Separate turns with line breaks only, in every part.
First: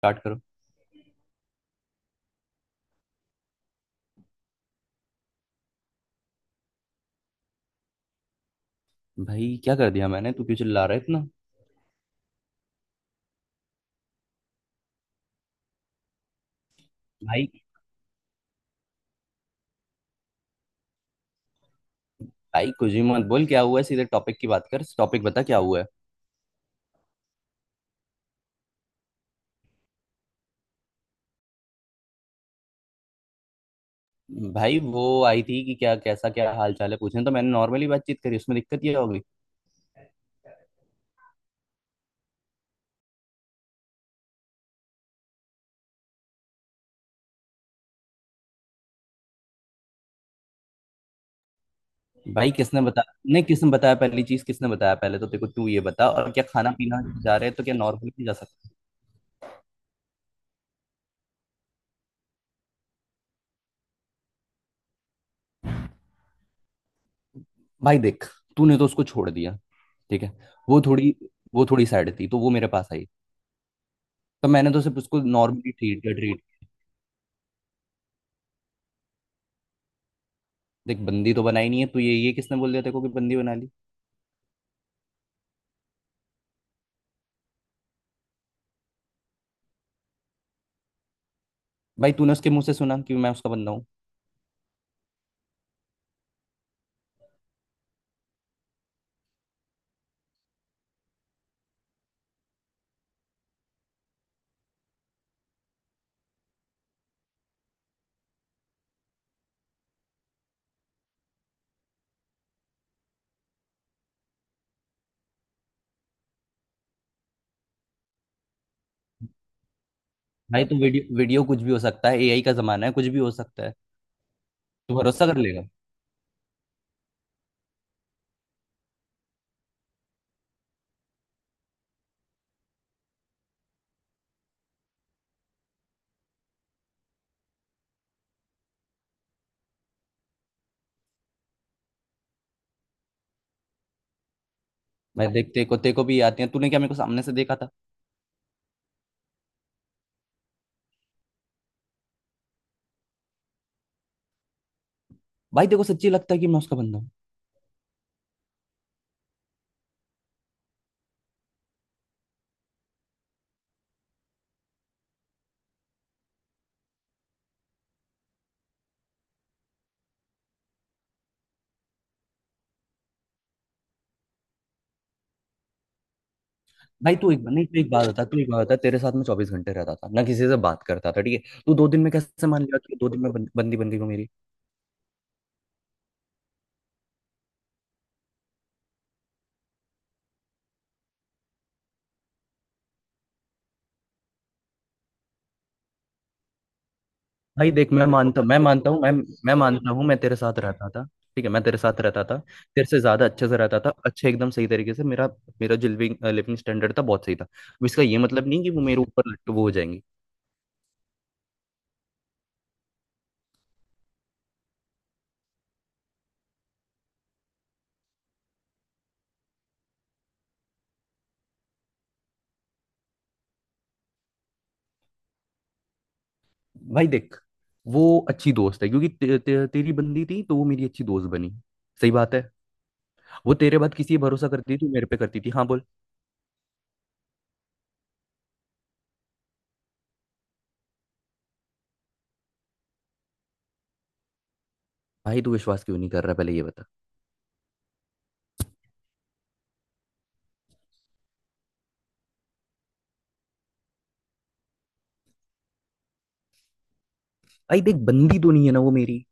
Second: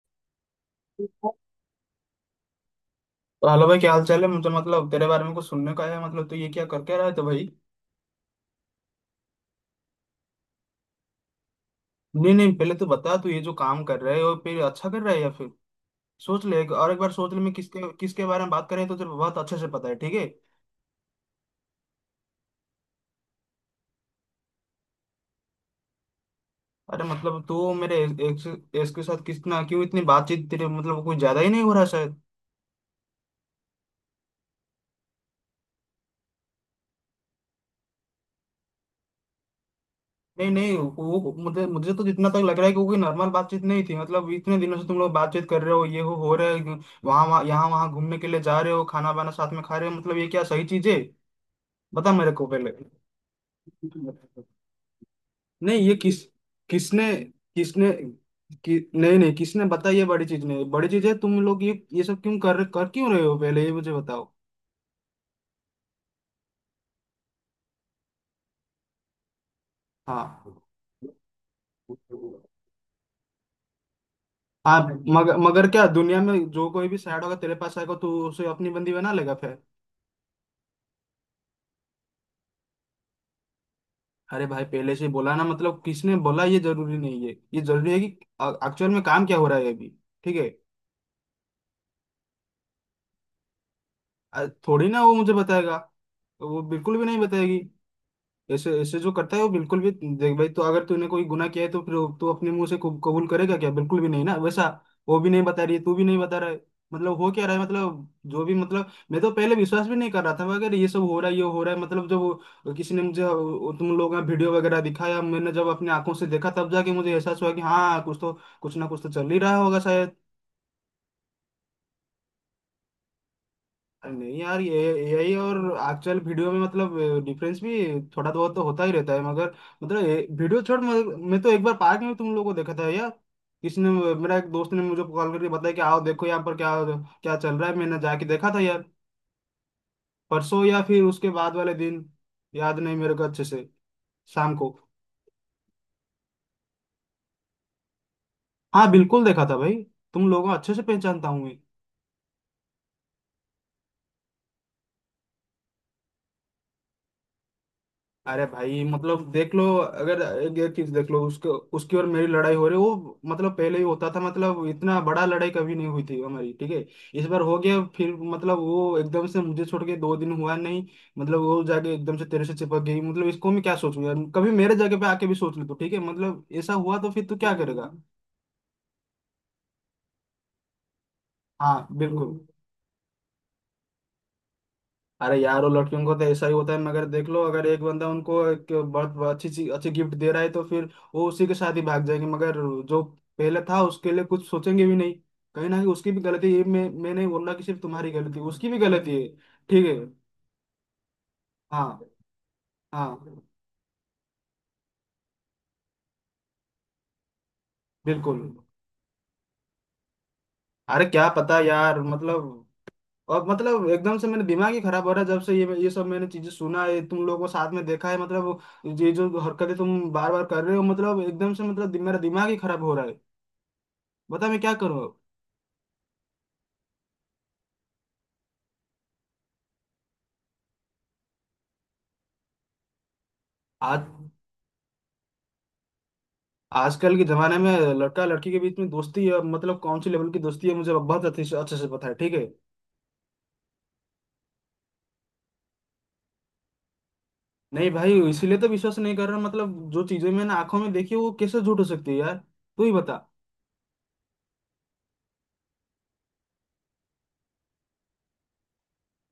Start करो।
तो hello भाई, क्या हाल चाल है? मुझे मतलब तेरे बारे में कुछ सुनने का है। मतलब तू ये क्या कर क्या रहा है? तो भाई
भाई क्या कर दिया मैंने? तू क्यों चिल्ला रहा है इतना?
नहीं नहीं, पहले तो बता, तू ये जो काम कर रहा है और फिर अच्छा कर रहा है या फिर सोच ले। और एक बार सोच ले
भाई,
मैं किसके किसके बारे में बात करें। तो तेरे को बहुत अच्छे से पता है ठीक है।
भाई कुछ भी मत बोल। क्या हुआ है? सीधे टॉपिक की बात कर, टॉपिक बता क्या हुआ है।
अरे मतलब तू मेरे एक्स एक्स के साथ कितना क्यों इतनी बातचीत, तेरे मतलब कुछ ज्यादा ही नहीं हो रहा शायद?
भाई वो आई थी कि क्या कैसा क्या हाल चाल है पूछने, तो मैंने नॉर्मली बातचीत करी, उसमें दिक्कत ये होगी?
नहीं नहीं वो, मुझे मुझे तो जितना तक लग रहा है कि वो कोई नॉर्मल बातचीत नहीं थी। मतलब इतने दिनों से तुम लोग बातचीत कर रहे हो ये हो रहा है। वहाँ वहाँ यहाँ वहाँ घूमने के लिए जा रहे हो, खाना वाना साथ में खा रहे हो। मतलब ये क्या सही चीज है? बता मेरे को
भाई
पहले।
किसने बता नहीं, किसने बताया पहली चीज? किसने बताया? पहले तो देखो, तू
नहीं
ये
ये
बता, और क्या खाना पीना
किसने
जा रहे हैं तो क्या
किसने
नॉर्मली भी जा सकते हैं?
नहीं नहीं किसने बता। ये बड़ी चीज नहीं, बड़ी चीज है। तुम लोग ये सब क्यों कर कर क्यों रहे हो, पहले ये मुझे बताओ।
भाई देख, तूने तो उसको छोड़ दिया, ठीक है।
हाँ
वो थोड़ी वो थोड़ी सैड थी तो वो मेरे पास आई, तो मैंने
हाँ,
तो सिर्फ उसको
मगर मगर
नॉर्मली
क्या
ट्रीट किया
दुनिया
ट्रीट
में जो कोई भी सैड होगा तेरे पास आएगा तो उसे अपनी बंदी बना लेगा फिर?
देख, बंदी तो बनाई नहीं है, तो ये किसने बोल दिया तेरे को कि बंदी बना ली?
अरे भाई पहले से ही बोला ना, मतलब किसने बोला ये जरूरी नहीं है, ये जरूरी है कि एक्चुअल में काम क्या हो रहा है अभी। ठीक है।
भाई तूने उसके मुंह से सुना कि मैं उसका बंदा हूँ?
थोड़ी ना वो मुझे बताएगा, वो बिल्कुल भी नहीं बताएगी। ऐसे ऐसे जो करता है वो बिल्कुल भी। देख भाई, तो अगर तूने कोई गुनाह किया है तो फिर तू अपने मुंह से कबूल करेगा क्या? बिल्कुल भी नहीं ना वैसा। वो भी नहीं बता रही है, तू भी नहीं बता रहा है, मतलब हो क्या रहा है मतलब? जो भी मतलब मैं तो पहले विश्वास भी नहीं कर रहा था, मगर ये सब हो रहा है, ये हो रहा है। मतलब जब किसी ने मुझे तुम लोगों का वीडियो वगैरह दिखाया, मैंने जब अपनी आंखों से देखा, तब जाके मुझे एहसास हुआ कि हाँ कुछ ना कुछ तो चल ही रहा होगा शायद।
भाई तो वीडियो वीडियो कुछ भी हो सकता है, एआई का जमाना है, कुछ भी हो सकता है।
नहीं यार, ये
तू भरोसा
यही
कर
और
लेगा?
एक्चुअल वीडियो में मतलब डिफरेंस भी थोड़ा बहुत तो होता ही रहता है, मगर मतलब ये वीडियो छोड़। मगर मैं तो एक बार पार्क में तुम लोगों को देखा था यार। किसी ने मेरा एक दोस्त ने मुझे कॉल करके बताया कि आओ देखो यहाँ पर क्या क्या चल रहा है, मैंने जाके देखा था यार। परसों या फिर उसके बाद वाले दिन, याद नहीं मेरे को अच्छे से, शाम को।
मैं देख, तेरे को भी आती है, तूने क्या मेरे को सामने से देखा था?
हाँ बिल्कुल देखा था भाई, तुम लोगों को अच्छे से पहचानता हूँ मैं।
भाई तेरे को सच्ची लगता है कि मैं उसका बंदा हूँ?
अरे भाई मतलब देख लो, अगर एक एक चीज देख लो। उसके उसकी और मेरी लड़ाई हो रही वो मतलब पहले ही होता था, मतलब इतना बड़ा लड़ाई कभी नहीं हुई थी हमारी, ठीक है। इस बार हो गया, फिर मतलब वो एकदम से मुझे छोड़ के 2 दिन हुआ नहीं। मतलब वो जाके एकदम से तेरे से चिपक गई। मतलब इसको मैं क्या सोचूं यार, कभी मेरे जगह पे आके भी सोच ले तो। ठीक है मतलब ऐसा हुआ तो
भाई
फिर
तू
तू
एक
क्या
नहीं तू
करेगा?
एक बात बता तू एक बात बता, तेरे साथ में 24 घंटे रहता था ना, किसी से बात करता था? ठीक है, तू
हाँ
2 दिन में
बिल्कुल।
कैसे मान लिया कि 2 दिन में बं- बंदी बंदी हो मेरी?
अरे यार वो लड़कियों को तो ऐसा ही होता है, मगर देख लो अगर एक बंदा उनको एक बहुत बहुत अच्छी चीज, अच्छी गिफ्ट दे रहा है तो फिर वो उसी के साथ ही भाग जाएंगे, मगर जो पहले था उसके लिए कुछ सोचेंगे भी नहीं। कहीं ना कहीं उसकी भी गलती है, ये मैं नहीं बोल रहा कि
भाई
सिर्फ
देख,
तुम्हारी गलती है, उसकी भी गलती है।
मैं
ठीक
मानता
है।
हूँ मैं तेरे साथ रहता था, ठीक है मैं तेरे
हाँ
साथ रहता था, तेरे से ज्यादा
हाँ
अच्छे से रहता था, अच्छे एकदम सही तरीके से। मेरा मेरा जो लिविंग लिविंग स्टैंडर्ड था, बहुत सही था। अब इसका ये
बिल्कुल।
मतलब नहीं कि वो मेरे ऊपर लट वो हो जाएंगी।
अरे क्या पता यार मतलब, और मतलब एकदम से मेरा दिमाग ही खराब हो रहा है जब से ये सब मैंने चीजें सुना है, तुम लोगों को साथ में देखा है। मतलब ये जो हरकतें तुम बार बार कर रहे हो, मतलब एकदम से मतलब मेरा दिमाग ही खराब हो रहा है, बता मैं क्या करूं।
भाई देख, वो अच्छी दोस्त है क्योंकि ते, ते, तेरी बंदी थी तो वो मेरी अच्छी दोस्त बनी, सही बात है। वो तेरे बाद
आज
किसी पे भरोसा करती थी, तू मेरे पे करती थी। हाँ बोल।
आजकल के जमाने में लड़का लड़की के बीच में दोस्ती है, मतलब कौन सी लेवल की दोस्ती है मुझे बहुत अच्छे से पता है, ठीक है।
भाई तू विश्वास क्यों नहीं कर रहा? पहले ये बता।
नहीं भाई इसीलिए तो विश्वास नहीं कर रहा, मतलब जो चीजें मैंने आंखों में देखी वो कैसे झूठ हो सकती है यार, तू ही बता।
भाई देख, बंदी तो नहीं है ना वो मेरी।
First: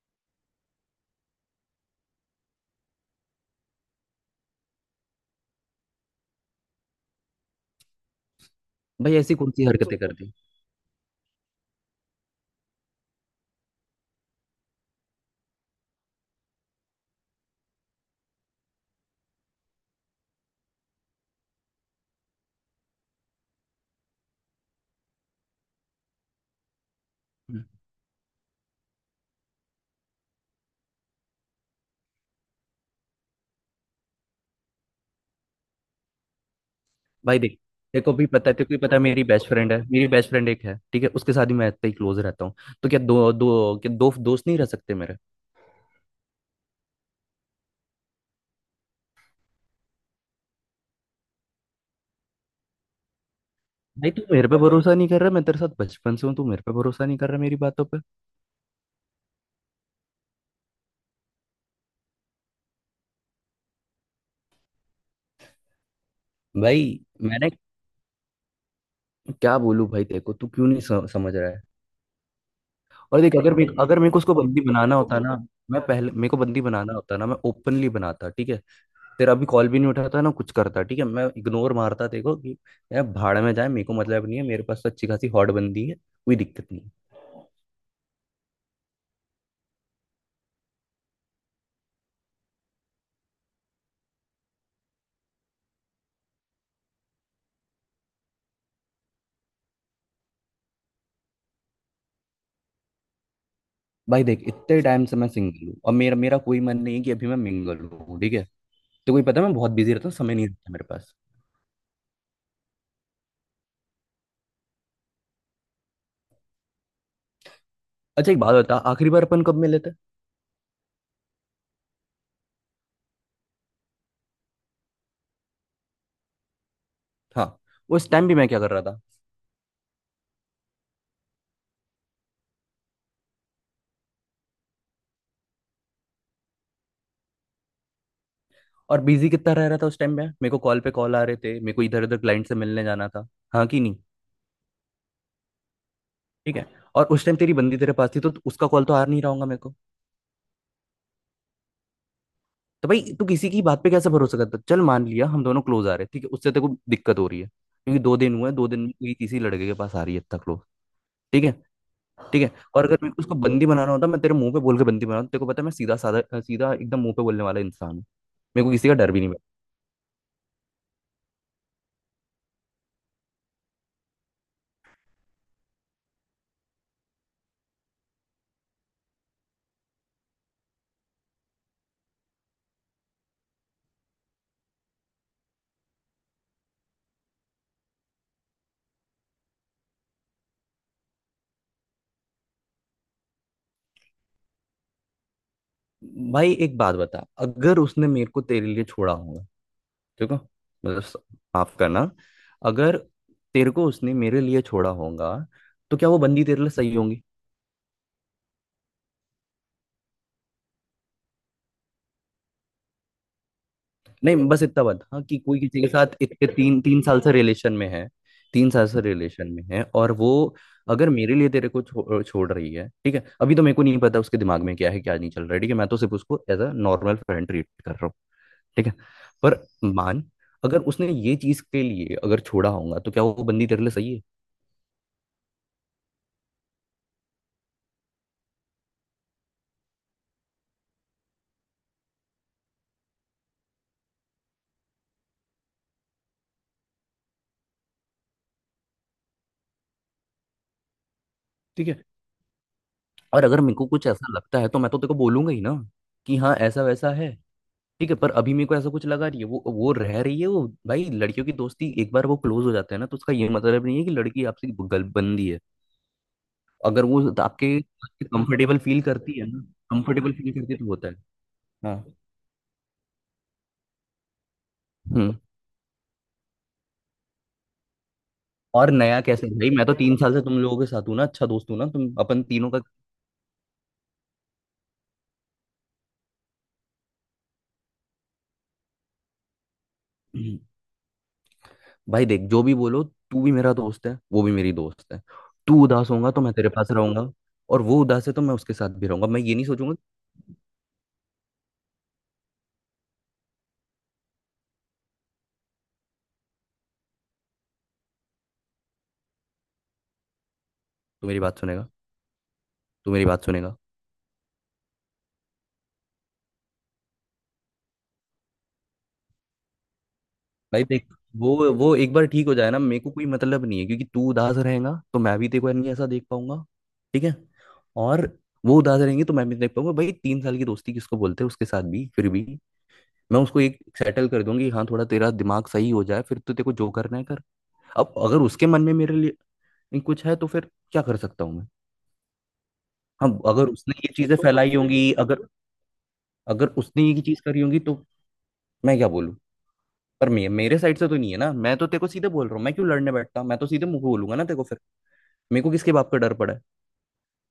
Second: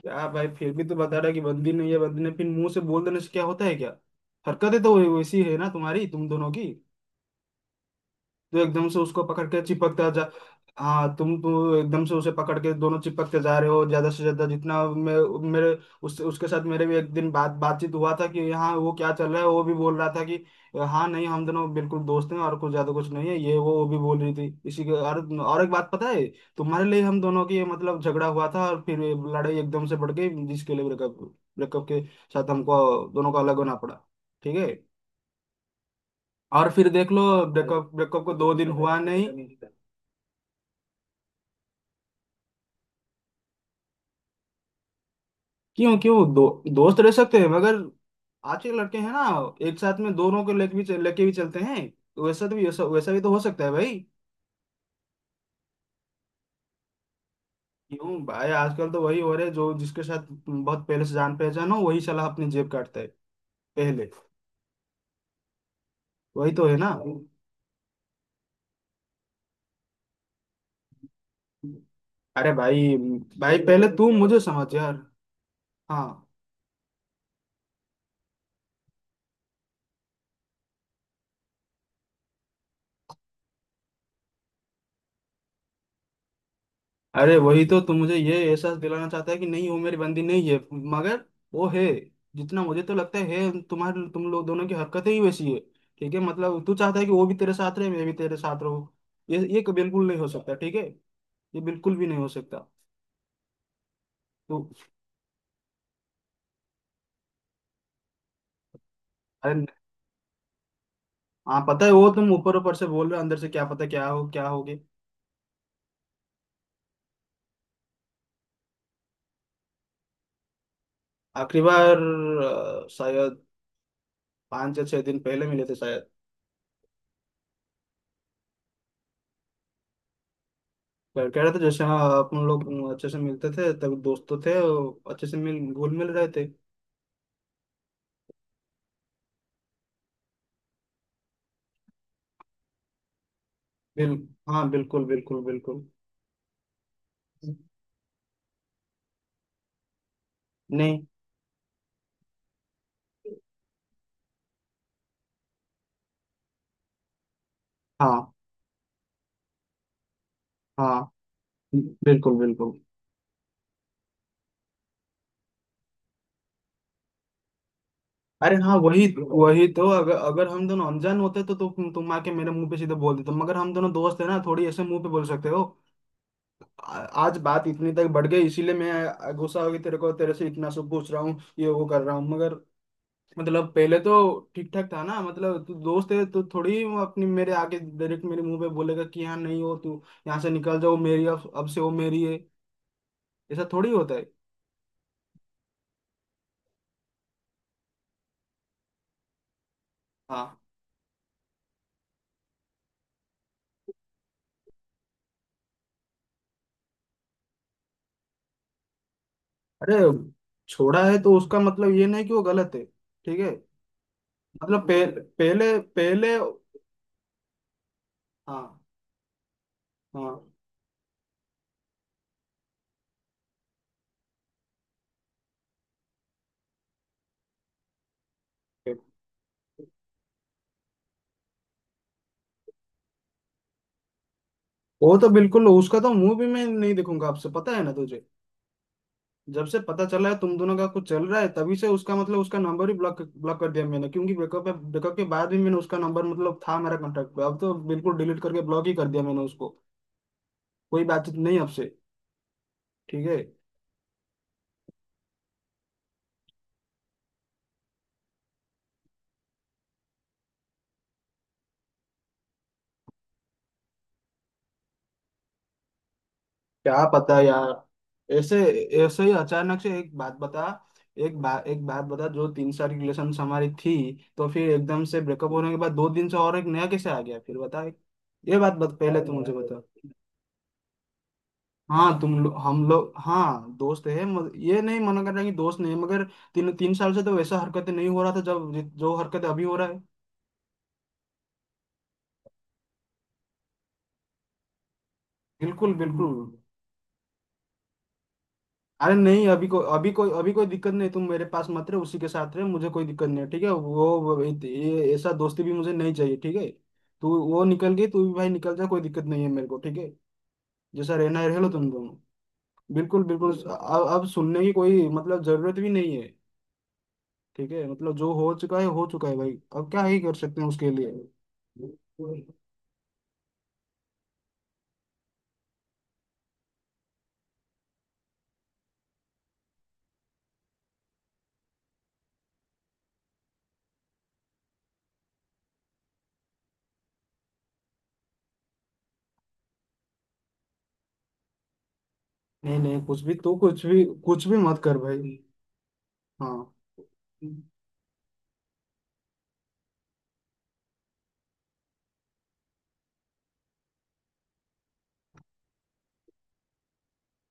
क्या भाई, फिर भी तो बता रहा है कि बंदी नहीं है, बंदी ने फिर मुंह से बोल देने से क्या होता है क्या? हरकतें तो वैसी है ना तुम्हारी, तुम दोनों की। तो एकदम से
भाई
उसको
ऐसी
पकड़
कौन
के
सी हरकतें
चिपकता जा।
करती?
हाँ तुम तो एकदम से उसे पकड़ के दोनों चिपकते जा रहे हो, ज्यादा से ज्यादा जितना मैं। मेरे उस उसके साथ मेरे भी एक दिन बातचीत हुआ था कि हाँ वो क्या चल रहा है, वो भी बोल रहा था कि हाँ नहीं हम दोनों बिल्कुल दोस्त हैं और कुछ ज्यादा कुछ नहीं है, ये वो भी बोल रही थी। इसी के और एक बात पता है, तुम्हारे लिए हम दोनों की मतलब झगड़ा हुआ था और फिर ये लड़ाई एकदम से बढ़ गई, जिसके लिए ब्रेकअप ब्रेकअप के साथ हमको दोनों को अलग होना पड़ा, ठीक है। और फिर देख लो,
भाई देख,
ब्रेकअप ब्रेकअप को दो
तेरे
दिन
को भी पता
हुआ
है मेरी
नहीं।
बेस्ट फ्रेंड है, मेरी बेस्ट फ्रेंड एक है, ठीक है, उसके साथ ही मैं इतना ही क्लोज रहता हूँ। तो क्या दो दो क्या दो दोस्त नहीं रह सकते मेरे?
क्यों क्यों दोस्त रह सकते हैं मगर आज के लड़के हैं ना, एक साथ में दोनों को लेके भी लेके भी चलते हैं, तो वैसा भी तो हो सकता है भाई।
भाई तू मेरे पे भरोसा नहीं कर रहा मैं तेरे साथ बचपन से हूँ, तू मेरे पे भरोसा नहीं कर रहा मेरी बातों पे।
क्यों भाई आजकल तो वही हो रहे, जो जिसके साथ बहुत पहले से जान पहचान हो वही साला अपनी जेब काटता है पहले, वही तो है ना।
भाई मैंने क्या बोलूं भाई तेरे को? तू क्यों नहीं समझ रहा है?
अरे भाई
और देख, अगर
भाई
मैं
पहले
अगर
तू
मेरे को उसको
मुझे
बंदी
समझ यार।
बनाना होता ना, मैं
हाँ।
पहले मेरे को बंदी बनाना होता ना, मैं ओपनली बनाता, ठीक है। तेरा अभी कॉल भी नहीं उठाता, ना कुछ करता, ठीक है, मैं इग्नोर मारता, देखो कि यार भाड़ में जाए, मेरे को मतलब नहीं है। मेरे पास तो अच्छी खासी हॉट बंदी है, कोई दिक्कत नहीं है।
अरे वही तो, तुम मुझे ये एहसास दिलाना चाहता है कि नहीं वो मेरी बंदी नहीं है, मगर वो है। जितना मुझे तो लगता है तुम्हारे तुम लोग दोनों की हरकतें ही वैसी है, ठीक है। मतलब तू चाहता है कि वो भी तेरे साथ रहे, मैं भी तेरे साथ रहूं, बिल्कुल नहीं हो सकता ठीक है, ये बिल्कुल भी नहीं हो सकता।
भाई देख,
तो
इतने टाइम से मैं सिंगल हूँ, और मेरा मेरा कोई मन नहीं है कि अभी मैं मिंगल हूँ, ठीक है। तो कोई पता है,
अरे
मैं
न-
बहुत बिजी रहता हूँ, समय नहीं रहता मेरे पास।
हाँ पता है वो तुम ऊपर ऊपर से बोल रहे हो, अंदर से क्या पता क्या हो, क्या होगे।
अच्छा एक बात बता, आखिरी बार अपन कब मिले थे?
आखिरी बार, शायद 5 या 6 दिन पहले मिले थे शायद।
हाँ, उस टाइम भी मैं क्या कर रहा था?
कह कह रहे थे, जैसे हाँ, अपन लोग अच्छे से मिलते थे तब, दोस्त तो थे, अच्छे से मिल घुल मिल रहे थे।
और बिजी कितना रह रहा था उस टाइम में? मेरे को कॉल पे कॉल आ रहे थे, मेरे को इधर उधर क्लाइंट से मिलने जाना था, हाँ कि नहीं?
बिल हाँ बिल्कुल बिल्कुल बिल्कुल।
ठीक है, और उस टाइम तेरी बंदी तेरे पास थी, तो उसका कॉल तो आ नहीं रहा होगा मेरे को?
नहीं,
तो भाई तू किसी की बात पे कैसे भरोसा करता? चल मान लिया हम दोनों क्लोज आ रहे, ठीक है, उससे तेरे को दिक्कत हो रही है क्योंकि दो
हाँ
दिन हुए, 2 दिन में कोई किसी लड़के के पास आ रही है इतना क्लोज,
हाँ
ठीक है।
बिल्कुल
ठीक है,
बिल्कुल।
और अगर मेरे को उसको बंदी बनाना होता, मैं तेरे मुंह पे बोल के बंदी बनाता। तेरे को पता है मैं सीधा साधा सीधा एकदम मुंह पे बोलने वाला इंसान हूँ,
अरे
मेरे को
हाँ,
किसी का
वही
डर भी नहीं।
वही तो। अगर अगर हम दोनों अनजान होते तो तुम आके मेरे मुंह पे सीधे बोल देते, मगर हम दोनों दोस्त है ना, थोड़ी ऐसे मुंह पे बोल सकते हो। आ- आज बात इतनी तक बढ़ गई इसीलिए मैं गुस्सा हो गई, तेरे को तेरे से इतना सब पूछ रहा हूँ, ये वो कर रहा हूँ, मगर मतलब पहले तो ठीक ठाक था ना। मतलब तू दोस्त है तो थोड़ी वो अपनी मेरे आगे डायरेक्ट मेरे मुंह पे बोलेगा कि हाँ नहीं, हो तू यहाँ से निकल जाओ मेरी, अब से वो मेरी है, ऐसा थोड़ी होता है।
भाई एक बात बता, अगर उसने मेरे को तेरे लिए छोड़ा होगा, ठीक है,
हाँ।
माफ करना, अगर तेरे को उसने मेरे लिए छोड़ा होगा, तो क्या वो बंदी तेरे लिए सही होंगी?
अरे छोड़ा है तो उसका मतलब ये नहीं कि वो गलत है, ठीक है।
नहीं, बस इतना
मतलब
बता, हाँ, कि कोई
पहले
किसी के साथ
पहले।
इतने 3-3 साल से रिलेशन में है, तीन
हाँ
साल से रिलेशन में है और
हाँ।
वो अगर मेरे लिए तेरे को छोड़ रही है, ठीक है, अभी तो मेरे को नहीं पता उसके दिमाग में क्या है, क्या नहीं चल रहा है, ठीक है। मैं तो सिर्फ उसको as a normal friend treat कर रहा हूँ, ठीक है। पर मान, अगर उसने ये चीज के लिए अगर छोड़ा होगा तो क्या वो बंदी तेरे लिए सही है?
वो तो बिल्कुल, उसका तो मुंह भी मैं नहीं देखूंगा आपसे, पता है ना तुझे। जब से पता चला है तुम दोनों का कुछ चल रहा है, तभी से उसका मतलब उसका नंबर ही ब्लॉक ब्लॉक कर दिया मैंने, क्योंकि ब्रेकअप ब्रेकअप के बाद भी मैंने उसका नंबर मतलब था मेरा कॉन्टेक्ट पे, अब तो बिल्कुल डिलीट करके ब्लॉक ही कर दिया मैंने उसको, कोई बातचीत नहीं
ठीक
आपसे।
है,
ठीक है।
और अगर मेरे को कुछ ऐसा लगता है तो मैं तो तेरे को बोलूंगा ही ना कि हाँ ऐसा वैसा है, ठीक है। पर अभी मेरे को ऐसा कुछ लगा रही है वो रह रही है। वो भाई, लड़कियों की दोस्ती एक बार वो क्लोज हो जाते हैं ना, तो उसका ये मतलब नहीं है कि लड़की आपसे गलबंदी है।
क्या
अगर वो
पता
आपके
यार, ऐसे
कंफर्टेबल फील
ऐसे ही
करती है ना,
अचानक से एक
कंफर्टेबल
बात
फील
बता
करती है तो होता है।
एक बात
हाँ।
बता, जो 3 साल की रिलेशन हमारी थी, तो फिर एकदम से
हम्म।
ब्रेकअप होने के बाद 2 दिन से और एक नया कैसे आ गया फिर बता, ये
और नया
पहले तो
कैसे?
मुझे
भाई
बता।
मैं तो 3 साल से तुम लोगों के साथ हूँ ना, अच्छा दोस्त हूँ ना, तुम
हाँ तुम
अपन
लोग
तीनों
हम लोग, हाँ दोस्त है, ये नहीं मना कर रहा कि दोस्त नहीं है, मगर तीन तीन साल से तो वैसा हरकत नहीं हो रहा था, जब जो हरकत अभी हो रहा है।
का। भाई देख, जो भी बोलो, तू भी मेरा दोस्त है, वो भी मेरी दोस्त है। तू
बिल्कुल
उदास
बिल्कुल।
होगा तो मैं तेरे पास रहूंगा, और वो उदास है तो मैं उसके साथ भी
अरे
रहूंगा, मैं
नहीं,
ये नहीं सोचूंगा।
अभी कोई दिक्कत नहीं, तुम मेरे पास मत रहे, उसी के साथ रहे, मुझे कोई दिक्कत नहीं है ठीक है। ये ऐसा दोस्ती भी मुझे नहीं चाहिए ठीक है। तू वो निकल गई, तू भी भाई निकल जा, कोई दिक्कत नहीं है मेरे को ठीक है, जैसा
तू
रहना
मेरी
है
बात
रह लो
सुनेगा?
तुम दोनों।
तू
बिल्कुल
मेरी बात
बिल्कुल।
सुनेगा?
अब सुनने की कोई मतलब जरूरत भी नहीं है। ठीक है मतलब जो हो चुका है भाई, अब क्या ही कर सकते हैं
भाई
उसके
देख,
लिए।
वो एक बार ठीक हो जाए ना, मेरे को कोई मतलब नहीं है, क्योंकि तू उदास रहेगा तो मैं भी तेरे को नहीं ऐसा देख पाऊंगा, ठीक है। और वो उदास रहेंगे तो मैं भी देख पाऊंगा। भाई 3 साल की दोस्ती किसको बोलते हैं? उसके साथ भी फिर भी मैं उसको एक सेटल कर दूंगी, हाँ, थोड़ा तेरा दिमाग सही हो जाए, फिर तो तेरे को जो करना है कर। अब अगर उसके मन में मेरे लिए नहीं कुछ है तो फिर क्या कर सकता हूँ मैं?
नहीं नहीं, कुछ भी
हम,
तू
अगर उसने ये चीजें तो
कुछ भी
फैलाई
मत कर
होंगी,
भाई।
अगर
हाँ।
अगर उसने ये चीज करी होंगी तो मैं क्या बोलूँ? पर मेरे साइड से तो नहीं है ना। मैं तो तेरे को सीधे बोल रहा हूँ, मैं क्यों लड़ने बैठता? मैं तो सीधे मुंह को बोलूंगा ना तेरे को फिर, मेरे को किसके बाप का डर पड़ा है?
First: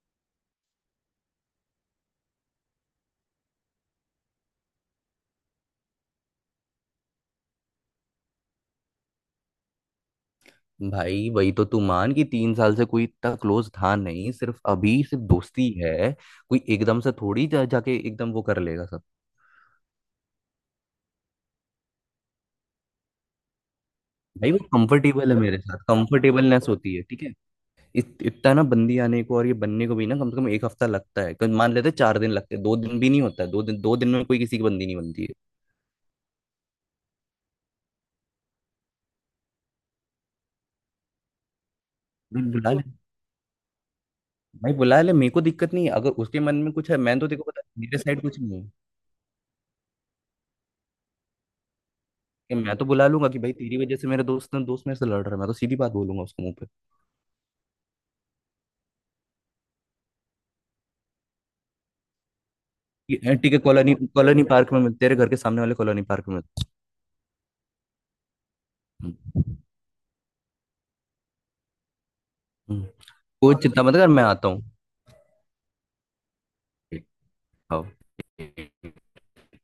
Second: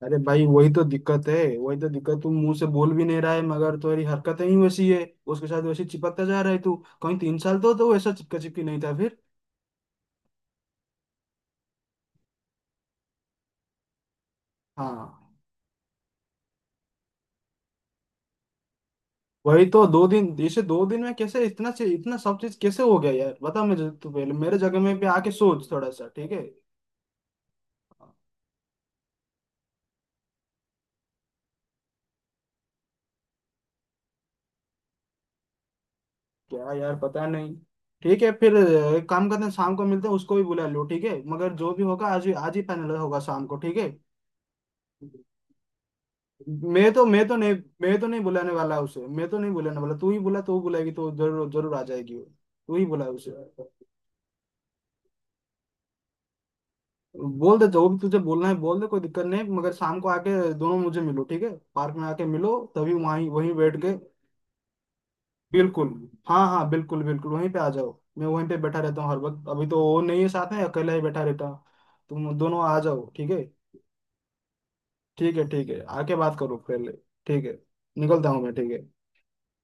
अरे भाई वही तो दिक्कत, तू मुंह से बोल भी नहीं रहा है, मगर तेरी हरकतें ही वैसी है, उसके साथ वैसे चिपकता जा रहा है तू। कहीं 3 साल तो वैसा चिपका चिपकी नहीं था फिर।
भाई वही तो तू मान, कि तीन साल से कोई इतना क्लोज था नहीं, सिर्फ अभी सिर्फ
हाँ
दोस्ती है। कोई एकदम से थोड़ी जाके एकदम वो कर लेगा सब।
वही तो दो दिन इसे 2 दिन में कैसे इतना से इतना सब चीज कैसे हो गया यार, बता मुझे, तू पहले
भाई
मेरे
वो
जगह में भी आके
कंफर्टेबल है मेरे
सोच
साथ,
थोड़ा सा ठीक है।
कंफर्टेबलनेस होती है, ठीक है। इतना ना बंदी आने को और ये बनने को भी ना, कम से कम एक हफ्ता लगता है, मान लेते हैं 4 दिन लगते हैं, 2 दिन भी नहीं होता है, 2 दिन में कोई किसी की बंदी नहीं बनती है।
क्या यार पता नहीं। ठीक है फिर, एक काम करते हैं, शाम को मिलते हैं, उसको भी बुला लो ठीक है, मगर जो भी होगा आज ही,
भाई
आज ही
बुला ले,
फाइनल होगा शाम को। ठीक
भाई बुला
है।
ले, मेरे को दिक्कत नहीं है। अगर उसके मन में कुछ
मैं
है,
तो
मैं
मैं
तो
तो
देखो,
नहीं
पता है, मेरे
मैं तो नहीं
साइड कुछ
बुलाने
नहीं है।
वाला उसे, मैं तो नहीं बुलाने वाला तू ही बुला, तो वो बुलाएगी तो जरूर जरूर आ जाएगी वो।
कि
तू
मैं
ही
तो
बुला
बुला लूंगा,
उसे,
कि भाई तेरी वजह से मेरे दोस्त मेरे से लड़ रहा है, मैं तो सीधी बात बोलूंगा उसको मुंह पे
बोल दे जो भी तुझे बोलना है बोल दे, कोई दिक्कत नहीं, मगर शाम को आके दोनों मुझे मिलो ठीक है, पार्क में आके मिलो, तभी
कि,
वहीं
"ए,
वहीं
ठीक है,
बैठ के।
कॉलोनी कॉलोनी पार्क में मिलते, तेरे घर के सामने वाले
बिल्कुल,
कॉलोनी पार्क में
हाँ
मिलते
हाँ बिल्कुल बिल्कुल। वहीं पे आ जाओ, मैं वहीं पे बैठा रहता
हैं।"
हूँ हर वक्त,
हम्म।
अभी तो वो नहीं है साथ में, अकेला ही बैठा रहता हूँ। तुम दोनों आ
हम्म।
जाओ ठीक है।
कोई चिंता मत कर, मैं आता हूँ।
ठीक है। ठीक है आके बात करो पहले।
ठीक,
ठीक है,
हाँ।
निकलता हूँ मैं, ठीक है।